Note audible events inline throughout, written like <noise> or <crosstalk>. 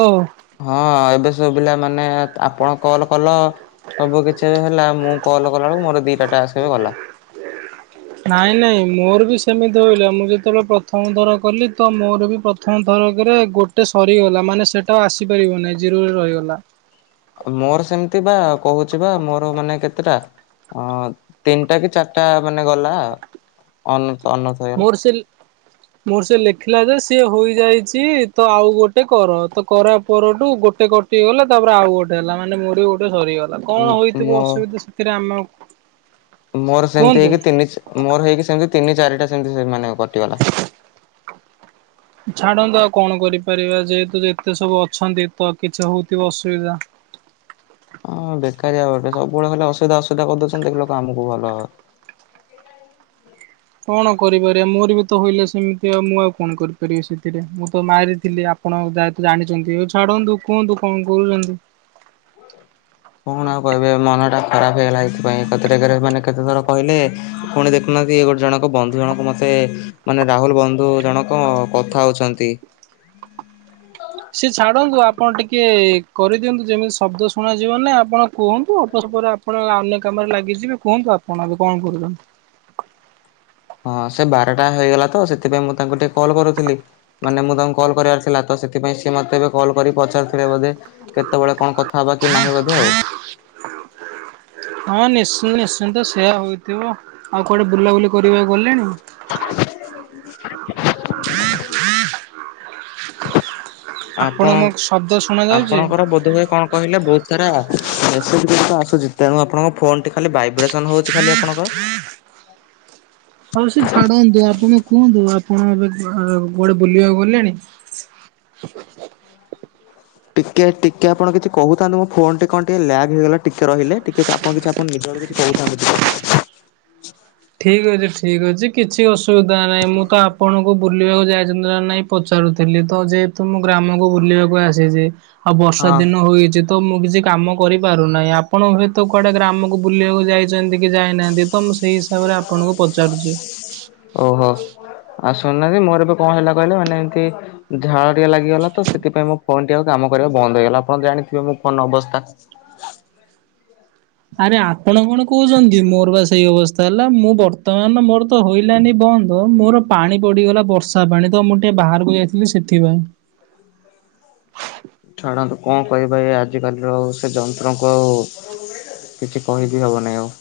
ଓହୋ। ହଁ ଏବେ ସବୁ ପିଲାମାନେ ତ୍ ଆପଣ କଲ୍ କଲ ସବୁ କିଛି ଏବେ ହେଲା ମୁଁ କଲ କଲାବେଳୁକୁ ମୋର ଦିଇଟା ଟାସ୍କ ଏବେ ଗଲା। ନାଇଁ ନାଇଁ ମୋର ବି ସେମିତି ହୋଇଲା ମୁଁ ଯେତେବେଳେ ପ୍ରଥମ ଥର କଲି ତ ମୋର ବି ପ୍ର ପ୍ରଥମ ଥରକରେ ଗୋଟେ ସରିଗଲା ମାନେ ସେଟା ଆଉ ଆସିପାରିବ ନାହିଁ ଜିରୋରେ ରହିଗଲା। ମୋର ସେମତି ପା କୋହୁଚି ପା ମୋର ମାନେ କେତେଟା ଅ ତିନିଟା କି ଚାରିଟା ମାନେ ଗଲା <unintelligible> ହେଇଗଲା। ମୋର ସେ <unintelligible> ମୋର ସେ ଲେଖିଲା ଯେ ସିଏ ହୋଇଯାଇଛି ତ ଆଉ ଗୋଟେ କର ତ କରା ପରଠୁ ଗୋଟେ କ ଟି ଗଲା ତାପରେ ଆଉ ଗୋଟେ ହେଲା ମାନେ <unintelligible> ଗୋଟେ ସରିଗଲା, କଣ ହେଇଥିବ ମୋ ଅସୁବିଧା ସେଥିରେ ଆମ ଆଉ ମୋର ସେମ୍ତି ହେଇକି ତିନି ମୋର ହେଇକି ସେମିତି ତିନି ଚାରିଟା ସେମ୍ତି ମାନେ କଟିଗଲା। <unintelligible> ଛାଡ଼ନ୍ତୁ ଆଉ କଣ କରିପାରିବା ଯେହେତୁ ଯେତେ ସବୁ ଅଛନ୍ତି ତ କିଛି ହଉଥିବ ଅସୁବିଧା। ହଁ ବେକାରଆ ଗଟେ ସବୁବେଳେ ଖାଲି ଅସୁିବିଧା-ଅସୁବିଧା <unintelligible> ଦଉଛନ୍ତି ଦେଖିଲାକୁ ଆମକୁ ଭଲ କଣ କରିପାରିବା ମୋର ବି ତ ହଲା ସେମିତି ଆଉ ମୁଁ ଆଉ କଣ କରିପାରିବି ସେଥିରେ ମୁଁ ତ ମାରିଥିଲି ଆ ପଣ <unintelligible> ତ ଜାଣିଛନ୍ତି, ହଉ ଛାଡନ୍ତୁ କୁହନ୍ତୁ କଣ କହୁଚନ୍ତି। କଣ ଆଉ କହିବି ମନଟା ଖରାପ ହେଇଗଲା ଏଇଥିପାଇଁ, ଏକାଥରେକେରେ ମାନେ କେତେ ଥର କହିଲେ ପୁଣି ଦେଖୁନାହାନ୍ତି ଏ ଗୋଟେ ଜଣକ ବନ୍ଧୁ ଜଣକ ମତେ ମାନେ ରାହୁଲ୍ ବନ୍ଧୁ ଜଣକ କଥା ହଉଛନ୍ତି। ସିଏ ଛାଡନ୍ତୁ ଆପଣ ଟିକେ କରିଦିଅନ୍ତୁ ଯେମିତି ଶବ୍ଦ ଶୁଣାଯିବନି, ଆପଣ କୁହନ୍ତୁ <unintelligible> ପରେ ଆପଣ ଅନ୍ୟ କାମରେ ଲାଗିଯିବେ, କୁହନ୍ତୁ ଆପଣ ଏବେ କଣ କରୁଚନ୍ତି? ହଁ ସେ ବାରଟା ହେଇଗଲା ତ ସେଥିପାଇଁ ମୁଁ ତାଙ୍କୁ ଟିକେ କଲ୍ କରୁଥିଲି। ମାନେ ମୁଁ ତାଙ୍କୁ କଲ୍ କରିବାର ଥିଲା ତ ସେଥିପାଇଁ ସିଏ ମୋତେ ଏବେ କଲ୍ କରି ପଚାରଥିଲେ ବୋଧେ। କେତେବେଳେ କଣ କଥା ହବା କି ନାହିଁ ବୋଧେ ଆଉ। ହଁ ନିଶ୍ଚି ନିଶ୍ଚିନ୍ତ ସେୟା ହେଥିବ ଆଉ କୁଆଡେ ବୁଲାବୁଲି କରିବାକୁ ଗଲେଣି? <unintelligible> ହୁଁ ହୁଁ ଆପଣଙ୍କୁ ଆପଣ ମୋ ଶବ୍ଦ ଶୁଣା ଯାଉଛି। ଆପଣଙ୍କର ବୋଧହୁଏ କଣ କହିଲେ ବହୁତ୍ ସାରା ମେସେଜ୍ ଗୁଡ଼ିକ ଆସୁଛି, ତେଣୁ ଆପଣଙ୍କ ଫୋନ୍ ଟି ଖାଲି ଭାଇବ୍ରେସନ୍ ହଉଛି ଖାଲି ଆପଣଙ୍କର। ହଉ ସେ ଛାଡ଼ନ୍ତୁ, ଆପଣ କୁହନ୍ତୁ ଆପଣ ଏବେ କୁଆଡ଼େ ବୁଲିବାକୁ ଗଲେଣି? ଟିକେ-ଟିକେ ଆପଣ କିଛି କହୁଥାନ୍ତୁ ମୋ ଫୋନ୍ ଟି କଣ ଟିକେ ଲ୍ୟାଗ୍ ହେଇଗଲା ଟିକେ ରହିଲେ। ଟିକେ ଆପଣ କିଛି ଆପଣ ନିଜ ଆଡୁ କିଛି କହୁଥାନ୍ତୁ ଟିକେ। ଠିକ୍ ଅଛି ଠିକ୍ ଅଛି କିଛି ଅସୁବିଧା ନାହିଁ, ମୁଁ ତ ଆପଣଙ୍କୁ ବୁଲିବାକୁ ଯାଇଛନ୍ତି ନା ନହିଁ ପଚାରୁଥିଲି ତ ଯେହେତୁ ମୁଁ ଗ୍ରାମକୁ ବୁଲିବାକୁ ଆସିଛି ଆଉ ବର୍ଷା ହଁ ଦିନ ହୋଇଅଛି। ତ ମୁଁ କିଛି କାମ କରିପାରୁନାହିଁ ଆପଣ ହୁଏତ କୁଆଡେ ଗ୍ରାମକୁ ବୁଲିବାକୁ ଯାଇଛନ୍ତି କି ଯାଇନାହାନ୍ତି ତ ମୁଁ ସେଇ ହିସାବରେ ଆପଣଙ୍କୁ ପଚାରୁଛି। ଓହୋ। ଆଉ ଶୁଣୁନାହାନ୍ତି ମୋର ଏବେ କଣ ହେଲା କହିଲେ ମାନେ ଏମ୍ତି ଝାଳ ଟକେ ଲାଗିଗଲା ତ ସେଥିପାଇଁ ମୋ ଫୋନ୍ ଟି ଆଉ କାମ କରିବା ବନ୍ଦ ହେଇଗଲା, ଆପଣ ଜାଣିଥିବେ ମୋ ଫୋନ୍ ଅବସ୍ଥା। ଆରେ ଆପଣ କଣ କହୁଛନ୍ତି ମୋର ବା ସେଇ ଅବସ୍ଥା ହେଲା, ମୁଁ ବର୍ତ୍ତମାନ ମୋର ତ ହୋଇଲାନି ବନ୍ଦ ମୋର ପାଣି ପଡ଼ିଗଲା ବର୍ଷା ପାଣି ତ ମୁଁ ଟିକେ ବାହାରକୁ ଯାଇଥିଲି ସେଥିପାଇଁ। <unintelligible> ଛାଡ଼ନ୍ତୁ କଣ କରିବା ଏ ଆଜିକାଲିର ସେ ଯନ୍ତ୍ରଙ୍କୁ ଆଉ। କିଛି କହିବି ହବନେଇଁ ଆଉ।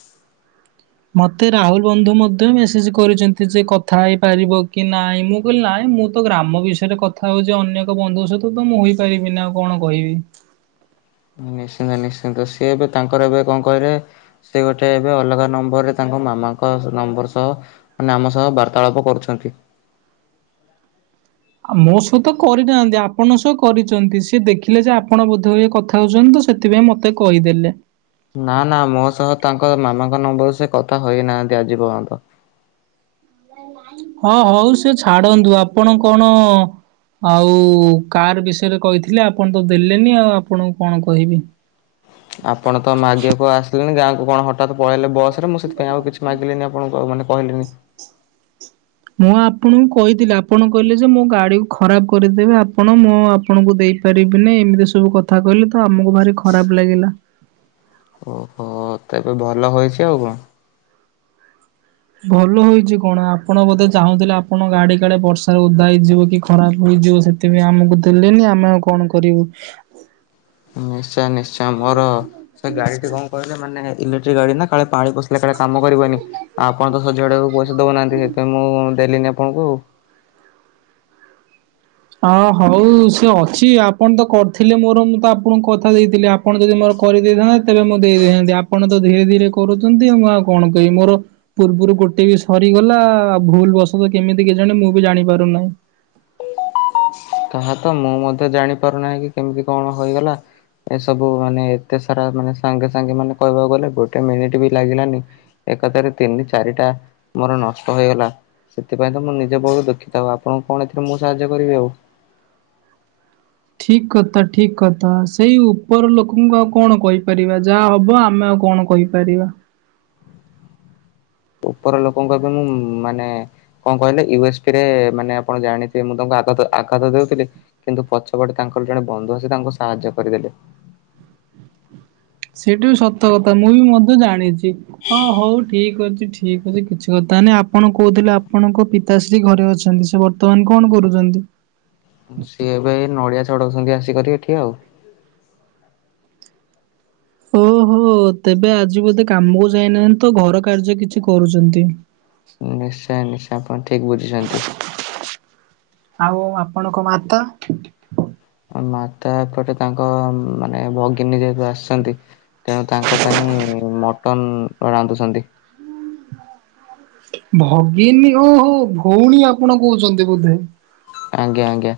ମତେ ରାହୁଲ୍ ବନ୍ଧୁ ମଧ୍ୟ ମେସେଜ୍ କରିଛନ୍ତି ଯେ କଥା ହେଇପାରିବ କି ନାଇଁ, ମୁଁ କହିଲି ନହିଁ ମୁଁ ତ ଗ୍ରାମ ବିଷୟରେ କଥା ହଉଛି ଅନ୍ୟ ଏକ ବନ୍ଧୁଙ୍କ ସହିତ ତ ମୁଁ ହୋଇପାରିବି ନା ଆଉ କଣ କହିବି। ନିଶ୍ଚିନ୍ତ-ନିଶ୍ଚିନ୍ତ ସିଏ ଏବେ ତାଙ୍କର ଏବେ କଣ କହିଲେ ସେ ଗୋଟେ ଏବେ ଅଲଗା ନମ୍ବରରେ ତାଙ୍କ ମାମାଙ୍କ ନମ୍ବର୍ ସହ ମାନେ ଆମ ସହ ବାର୍ତ୍ତାଳାପ କରୁଛନ୍ତି। ମୋ ସହହିତ କରିନାହାନ୍ତି ଆପଣ ସହ କରିଛନ୍ତି ସେ ଦେଖିଲେ ଯେ ଆପଣ ବୋଧହୁଏ କଥା ହଉଛନ୍ତି ତ ସେଥିପାଇଁ ମତେ କହିଦେଲେ। ନା ନା ମୋ ସହ ତାଙ୍କ ମାମାଙ୍କ ନମ୍ବର ରୁ ସେ କଥା ହେଇନାହାନ୍ତି ଆଜି ପର୍ଯ୍ୟନ୍ତ। ହଁ ହଉ ସେ ଛାଡନ୍ତୁ, ଆପଣ କଣ ଆଉ କାର୍ ବିଷୟରେ କହିଥିଲେ, ଆପଣ ତ ଦେଲେନି ଆଉ ଆପଣଙ୍କୁ କଣ କହିବି। ଆପଣ ତ ମାଗିବାକୁ ଆସିଲେନି ଗାଁକୁ କଣ ହଠାତ୍ ପଳେଇଲେ ବସ୍ ରେ, ମୁଁ ସେଥିପାଇଁ ଆଉ କିଛି ମାଗିଲିିନି ଆପଣଙ୍କୁ ଆଉ ମାନେ କହିଲିନି। ମୁଁ ଆପଣଙ୍କୁ କହିଥିଲି ଆପଣ କହିଲେ ଯେ ମୋ ଗାଡିକୁ ଖରାପ କରିଦେବେ ଆପଣ ମୋ ଆ ପଣଙ୍କୁ ଦେଇପାରିବିନି ଏମିତି ସବୁ କଥା କହିଲେ ତ ଆମକୁ ଭାରି ଖରାପ୍ ଲାଗିଲା। ଓହୋ ତ ଏବେ ଭଲ ହୋଇଛି ଆଉ କଣ? ଭଲ ହେଇଛି କଣ ଆପଣ ବୋଧେ ଚାହୁଁଥିଲେ ଆପଣ ଗାଡି କାଡେ ବର୍ଷାରେ ଓଦା ହେଇଯିବ କି ଖରାପ ହେଇଯିବ କି ଆମକୁ ଦେଲେନି ଆମେ ଆଉ କଣ କରିବୁ। ନିଶ୍ଚୟ ନିଶ୍ଚୟ ମୋର ସେ ଗାଡିଟି କଣ କହିଲେ ମାନେ ଇଲେକ୍ଟ୍ରିକ ଗାଡି ନା କାଳେ ପାଣି ପ ହେ କାଡେ କାମ କରିବନି ଆଉ ଆପଣ ତ ସଜାଆଡେକୁ ପଇସା ଦଉନାହାନ୍ତି ସେଥିପାଇଁ ମୁଁ ଦେଲିନି ଆପଣଙ୍କୁ। ଅ ହଉ ସେ ଅଛି ଆପଣ ତ କରିଥିଲେ ମୋର ମୁଁ ତ ଆପଣଙ୍କୁ କଥା ଦେଇଥିଲି ଆ ଆପଣ ଯଦି ମୋର କରିଦେଇଥାନ୍ତେ ତେବେ ମୁଁ ଦେଇ ଦେଇେଥାନ୍ତି ଆପଣ ତ ଧୀରେ ଧୀରେ କରୁଛନ୍ତି ଆ ମୁଁ ଆଉ କଣ କହିବି ମୋର ପୂର୍ବରୁ ଗୋଟେ ବି ସରିଗଲା ଭୁଲ ବଶ ତ କେମିତି କି ଜାଣେ ମୁଁ ବି ଜାଣି ପାରୁନାହିଁ। ତାହା ତ ମୁଁ ମଧ୍ୟ ଜାଣିପାରୁନାହିଁ କି କେମିତି କଣ ହେଇଗଲା। ଏସବୁ ମାନେ ଏତେ ସାରା ମାନେ ସାଙ୍ଗେ ସାଙ୍ଗେ ମାନେ କହିବାକୁ ଗଲେ ଗୋଟେ ମିନିଟ ବି ଲାଗିଲାନି। ଏକଥାରେ ତିନି ଚାରିଟା ମୋର ନଷ୍ଟ ହେଇଗଲା। ସେଥିପାଇଁ ତ ମୁ ନିଜେ ବୋରୁ ଦଖିତ ହବ ଆପଣଙ୍କୁ କଣ ଏଥିରେ ମୁଁ ସାହାଯ୍ୟ କରିବି ଆଉ। ଠିକ କଥା ଠିକ କଥା ସେଇ ଉପର ଲୋକଙ୍କୁ ଆଉ କଣ କହିପାରିବା ଯାହା ହବ ଆମେ ଆଉ କଣ କହିପାରିବା। ଉପର ଲୋକଙ୍କ ଏବେ ମୁଁ ମାନେ କଣ କହିଲେ ୟୁ ଏସ୍ ପି ରେ ମାନେ ଆପଣ ଜାଣିଥିବେ ମୁଁ ତାଙ୍କୁ ଆଘାତ ଆଘାତ ଦେଉଥିଲେ କିନ୍ତୁ ପଛପଟେ ତାଙ୍କର ଜଣେ ବନ୍ଧୁ ଅଛି ଆସି ତାଙ୍କୁ ସାହାଯ୍ୟ କରିଦେଲେ। ସେଇ ଠୁ ସତ କଥା ମୁଁ ବି ମଧ୍ୟ ଜାଣିଛି। ହଁ ହଉ ଠିକ ଅଛି ଠିକ ଅଛି କିଛି କଥା ନାହିଁ ଆପଣ କହୁଥିଲେ ଆପଣଙ୍କ ପି ପିତାଶ୍ରୀ ଘରେ ଅଛନ୍ତି ସେ ବର୍ତ୍ତମାନ କଣ କରୁଛନ୍ତି? ସିଏ ଏବେ ନଡ଼ିଆ ଚଢାଉଛନ୍ତି ଆସିକରି ଏଠି ଆଉ ଓହୋ ତେବେ ଆଜି ବୋଧେ କାମକୁ ଯାଇନାହାନ୍ତି ତ ଘର କାର୍ଯ୍ୟ କିଛି କରୁଛନ୍ତି। ହଁ। ନିଶ୍ଚୟ ନିଶ୍ଚୟ ଆପଣ ଠିକ ବୁଝିଛନ୍ତି। ଆଉ ଆପଣଙ୍କ ମାତା? ମାତା ଏପଟେ ତାଙ୍କ ମାନେ ଭଗିନୀ ଯେହେତୁ ଆସିଛନ୍ତି ତେଣୁ ତାଙ୍କ ପାଇଁ ମଟନ ରାନ୍ଧୁଛନ୍ତି। ଭଗିନୀ ଓହୋ ଭଉଣୀ ଆପଣ କହୁଛନ୍ତି ବୋଧେ? ଆଜ୍ଞା ଆଜ୍ଞା।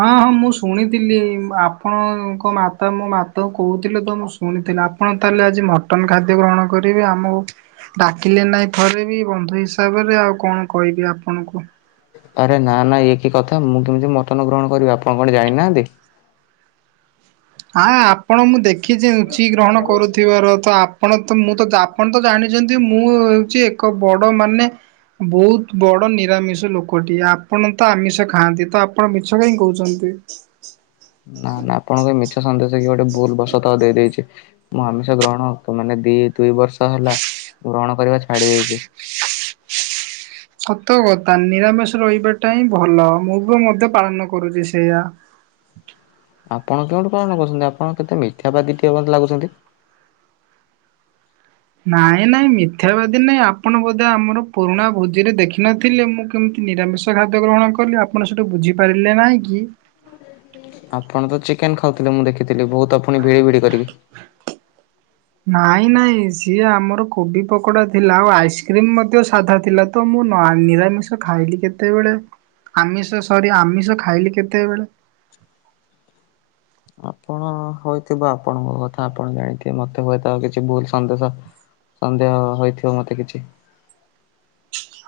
ହଁ ହଁ ମୁଁ ଶୁଣିଥିଲି ଆପଣଙ୍କ ମାତା ମୋ ମାତାଙ୍କୁ କହୁଥିଲେ ତମ ଶୁଣିଥିଲେ ଆପଣ ତାହେଲେ ଆଜି ମଟନ ଖାଦ୍ୟ ଗ୍ରହଣ କରିବେ ଆମକୁ ଡାକିଲେ ନାଇଁ ଥରେ ବି ବନ୍ଧୁ ହିସାବରେ ଆଉ କଣ କହିବି ଆପଣଙ୍କୁ ଆରେ ନା ନା ଇଏ କି କଥା ମୁଁ କେମିତି ମଟନ ଗ୍ରହଣ କରିବି ଆପଣ କଣ ଜାଣିନାହାନ୍ତି? ହଁ ଆପଣ ମୁଁ ଦେଖିଛି ରୁଚି ଗ୍ରହଣ କରୁଥିବାର ତ ଆ ଆପଣ ତ ମୁଁ ତ ଆପଣ ତ ଜାଣିଛନ୍ତି ମୁଁ ହେଉଛି ଏକ ବଡ଼ ମାନେ ବହୁତ ବଡ ନିରାମିଷ ଲୋକଟି ଆପଣ ତ ଆମିଷ ଖାଆନ୍ତି ତ ଆପଣ ମିଛ କାହିଁ କହୁଛନ୍ତି? ନା ନା ଆପଣଙ୍କ ମିଛ ସନ୍ଦେଶ କି ଗୋଟେ ଭୁଲବସତ୍ ଦେଇ ଦେଇଛି। ମୁଁ ଆମିଷ ଗ୍ରହଣ ତ ମାନେ ଦି ଦୁଇ ବର୍ଷ ହେଲା ଗ୍ରହଣ କରିବା ଛାଡି ଦେଇଛି। ସତ କଥା ନିରାମିଷ ରହିବାଟା ହିଁ ଭଲ ମୁବି ମଧ୍ୟ ପାଳନ କରୁଛି ସେଇଆ। ଆପଣ କେଉଁଠି ପାଳନ କରୁଛନ୍ତି ଆପଣ କେତେ ମିଦ୍ୟାବାଦୀ ଲାଗୁଛନ୍ତି। ନାଇଁ ନାଇଁ ମିଥ୍ୟାବାଦୀ ନାଇଁ ଆପଣ ବୋଧେ ଆମର ପୁରୁଣା ଭୋଜିରେ ଦେଖିନଥିଲେ ମୁଁ କେମିତି ନିରାମିଷ ଖାଦ୍ୟ ଗ୍ରହଣ କଲି ଆପଣ ସେଇଠୁ ବୁଝିପାରିଲେ ନାହିଁ କି? ଆପଣ ତ ଚିକେନ ଖାଉଥିଲେ ମୁଁ ଦେଖିଥିଲି ବହୁତ ଫୁଣି ଭିଡି ଭିଡି କରିକି ନାଇଁ ନାଇଁ ସିଏ ଆମର କୋବି ପକୋଡା ଥିଲା ଆଉ ଆଇସ୍କ୍ରିମ ମଧ୍ୟ ସାଧା ଥିଲା। ତ ମୁଁ ନିରାମିଷ ଖାଇଲି କେତେବେଳେ ଆମିଷ ସରି ଆମିଷ ଖାଇଲି କେତେବେଳେ ଆପଣ ହୋଇଥିବ ଆପଣଙ୍କ କଥା ଆପଣ ଜାଣିଥିବେ ମତେ ହୁଏତ କିଛି ଭୁଲ ସନ୍ଦେଶ ସନ୍ଦେହ ହୋଇଥିବ ମତେ କିଛି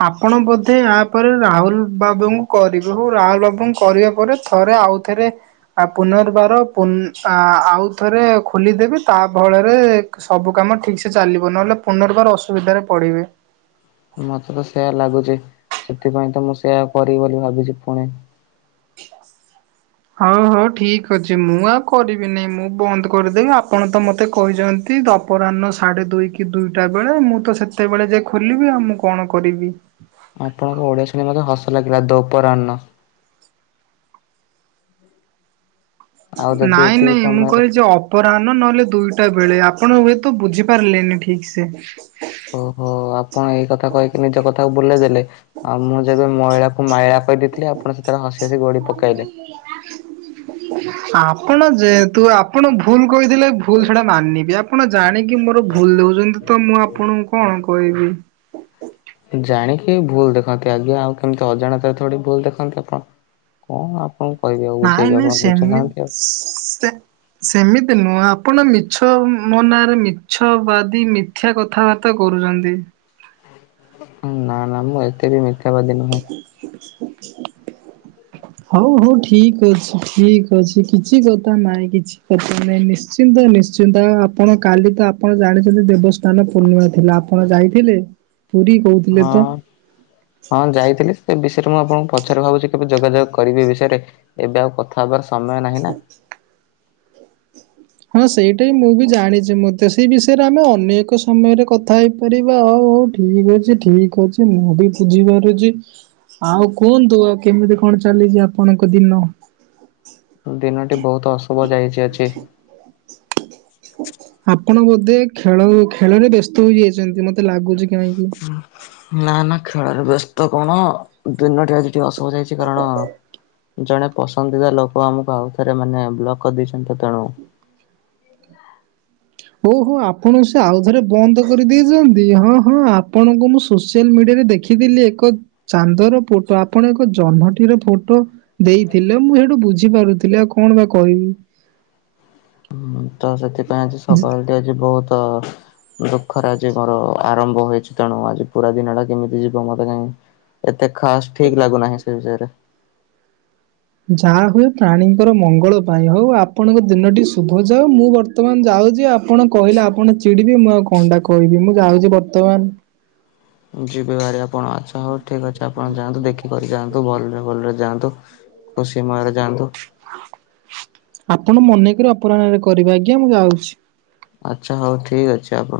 ଆପଣ ବୋଧେ ଏହାପରେ ରାହୁଲ ବାବୁଙ୍କୁ କରିବେ ହଉ ରାହୁଲ ବାବୁଙ୍କୁ କରିବା ପରେ ଥରେ ଆଉ ଏଥିରେ ଆ ପୁନର୍ବାର ପୁ ଆ ଆଉଥରେ ଖୋଲିଦେବି ତା ଫଳରେ ସବୁ କାମ ଠିକ୍ ସେ ଚାଲିବ ନହେଲେ ପୁନର୍ବାର ଅସୁବିଧାରେ ପଡ଼ିବେ ମତେ ତ ସେୟା ଲାଗୁଛି ସେଥିପାଇଁ ତ ମୁଁ ସେୟା କରିବି ବୋଲି ଭାବିଛି ପୁଣି ହଁ ହଁ ଠିକ୍ ଅଛି ମୁଁ ଆଉ କରିବି ନାହିଁ ମୁଁ ବନ୍ଦ୍ କରିଦେବି ଆପଣ ତ ମତେ କହି ଚ଼ନ୍ତି ଅପରାହ୍ନ ସାଢ଼େ ଦୁଇ କି ଦୁଇଟା ବେଳେ ମୁଁ ତ ସେତେବେଳେ ଯେଏ ଖୋଲିବି ଆଉ ମୁଁ କଣ କରିବି ଆପଣଙ୍କ ଓଡିଆ ଶୁଣୀ ମତେ ହସ ଲାଗିଲା ଦୌପରାହନ ଆଉ ଯଦି ନାଇଁ ଏତିକି ନାଇଁ ମୁଁ ସମୟରେ କହିଲି ଜବ୍ ପରାହ୍ନ ନହେଲେ ଦୁଇଟା ବେଳେ ଆପଣ ହୁଏତ ବୁଝିପାରିଲେନି ଠିକ୍ ସେ ଓହୋ ଆପଣ ଏଇ କଥା କହିକି ନିଜ କଥାକୁ ବୁଲେଇ ଦେଲେ ଆଉ ମୁଁ ଯେବେ ମଇଳାକୁ ମାୟା କହିଦେଇଥିଲି ଆପଣ ସେଥିରେ ହସି ହସି ଗୋଡି ପକେଇଲେ <inaudible> ଆପଣ ଯେ ତୁ ଆପଣ ଭୁଲ କହିଥିଲେ ଭୁଲ ସେଟା ମାନିବେ ଆପଣ ଜାଣିକି ମୋର ଭୁଲ ଦୋଉଛନ୍ତି ତ ମୁଁ ଆପଣଙ୍କୁ କଣ କହିବି ଜାଣିକି ଭୁଲ୍ ଦେଖନ୍ତି ଆଜ୍ଞା ଆଉ କେମିତି ଅଜାଣତା ଭୁଲ ଦେଖନ୍ତି ଆପଣ କଣ କଣ କହିବି ଆଉ ନାଇଁ ବୁଝେଇବି ନା ଆପଣ ସେମି ବୁଝୁନାହାନ୍ତି ଆଉ। ସେ ସେମିତି ନୁହଁ ଆପଣ ମିଛ ମୋ ନାରେ ମିଛ ବାଦି ମିଥ୍ୟା କ କଥାବାର୍ତ୍ତା କରୁଚ଼ନ୍ତି ନା ନା ମୁଁ ଏତେ ବି ମିଥ୍ୟା ବାଦୀ ନୁହଁ <inaudible> ହଉ ହଉ ଠିକ୍ ଅଛି ଠିକ ଅଛି କିଛି କଥା ନାଇଁ କିଛି ନାଇଁ ନିଶ୍ଚିନ୍ତ ନିଶ୍ଚିନ୍ତ ଆପଣ କାଲି ତ ଆପଣ ଜାଣିଛନ୍ତି ଦେବସ୍ ସ୍ଥାନ ପୂର୍ଣ୍ଣିମା ଥିଲା ଆପଣ ଯାଇଥିଲେ ପୁରୀ? କହୁଥିଲେ ତ? ହଁ। ହଁ ଯାଇଥିଲି ସେ ବିଷୟରେ ମୁଁ ଆପଣଙ୍କୁ ପଛରେ ଭାବୁଛି କେବେ ଯୋଗାଯୋଗ କରିବି ବିଷୟରେ ଏବେ ଆଉ କଥା ହବାର ସମୟ ନାହିଁ ନା? <unintelligible> ହଁ ସେଇଟା ହ ମୁଁ ବି ଜାଣିଛି ମ ସେଇ ବିଷୟରେ ଆମେ ଅନେକ ସମୟରେ କ କଥା ହେଇପାରିବା ହଉ ହଉ ଠିକ୍ ଅଛି ଠିକ୍ ଅଛି ମୁଁ ବି ବୁଝିପାରୁଛି ଆଉ କୁହନ୍ତୁ ଆଉ କେମିତି କଣ ଚାଲିଚି ଆପଣଙ୍କ ଦିନ? ଦିନଟି ବହୁତ ଅଶୁଭ ଯାଇଚି ଆଜି। ଆପଣ ବୋଧେ ଖେଳ ଖେଳରେ ବ୍ୟସ୍ତ ହେଯାଇଛନ୍ତି ମତେ ଲାଗୁଚି କାହିଁକି ନା ନା ଖେଳରେ ବ୍ୟସ୍ତ କଣ ଦିନଟି ଆଜି ଟିକେ ଅସୁଭ ଯାଇଚ଼ି କାରଣ ଜଣେ ପସନ୍ଦିଦ ଲୋକ ଆମକୁ ଆଉ ଥରେ ମାନେ ବ୍ଲଗ କରିଦେଇଛନ୍ତି ତ ତେଣୁ ଓ ହୋ ଆପଣ ସେ ଆଉଥରେ ବନ୍ଦ କରିଦେଇଛନ୍ତି ହଁ ହଁ ଆପଣଙ୍କୁ ମୁଁ ସୋସିଆଲ ମିଡିଆରେ ଦେଖ ଦେଖିଥିଲି ଏକ ଚାନ୍ଦର ପୋଟୋ ଆପଣ ଏକ ଜହ୍ନଟିର ପଟୋ ଦେଇଥିଲେ ମୁଁ ସେଇଠୁ ବୁଝିପାରୁଥିଲି ଆଉ କଣ ବା କହିବି ତ ସେଥିପାଇଁ ଆଜି ସକାଳେ ଟି ଆଜି ବହୁତ ଦୁଃଖରେ ଆଜି ମୋର ଆରମ୍ଭ ହୋଇଛି ତେଣୁ ଆଜି ପୁରା ଦିନ ଟା କେମିତି ଯିବ ମୋତେ କାହିଁ ଏତେ ଖାସ୍ ଠିକ୍ ଲାଗୁନାହିଁ ସେ ବିଷୟରେ ଯାହା ହୁଏ ପ୍ରାଣୀଙ୍କର ମଙ୍ଗଳ ପାଇଁ ହଉ ଆପଣଙ୍କ ଦିନଟି ଶୁଭ ଯାଉ ମୁଁ ବତ୍ତ ବର୍ତ୍ତମାନ ଯାଉଚି ଆପଣ କହିଲେ ଆପଣ ଚିଡିବେ ମୁଁ ଆଉ କଣଟା କହିବି ମୁଁ ଯାଉଡ଼ି ବର୍ତ୍ତମାନ ଯିବେ ଭାରି ଆପଣ ଆଛା ହଉ ଠିକ୍ ଅଛି ଆପଣ ଯାଆନ୍ତୁ ଦେଖିକରି ଯାଆନ୍ତୁ ଭଲରେ ଭଲରେ ଯାଆନ୍ତୁ ଖୁସି ମୟରେ ଯାଆନ୍ତୁ ଆପଣ ମନେକ ଅପରାହ୍ନରେ କରିବେ ଆଜ୍ଞା ମୁଁ ଯାଉଛି। ଆଛା ହଉ ଠିକ ଅଛି ଆପଣ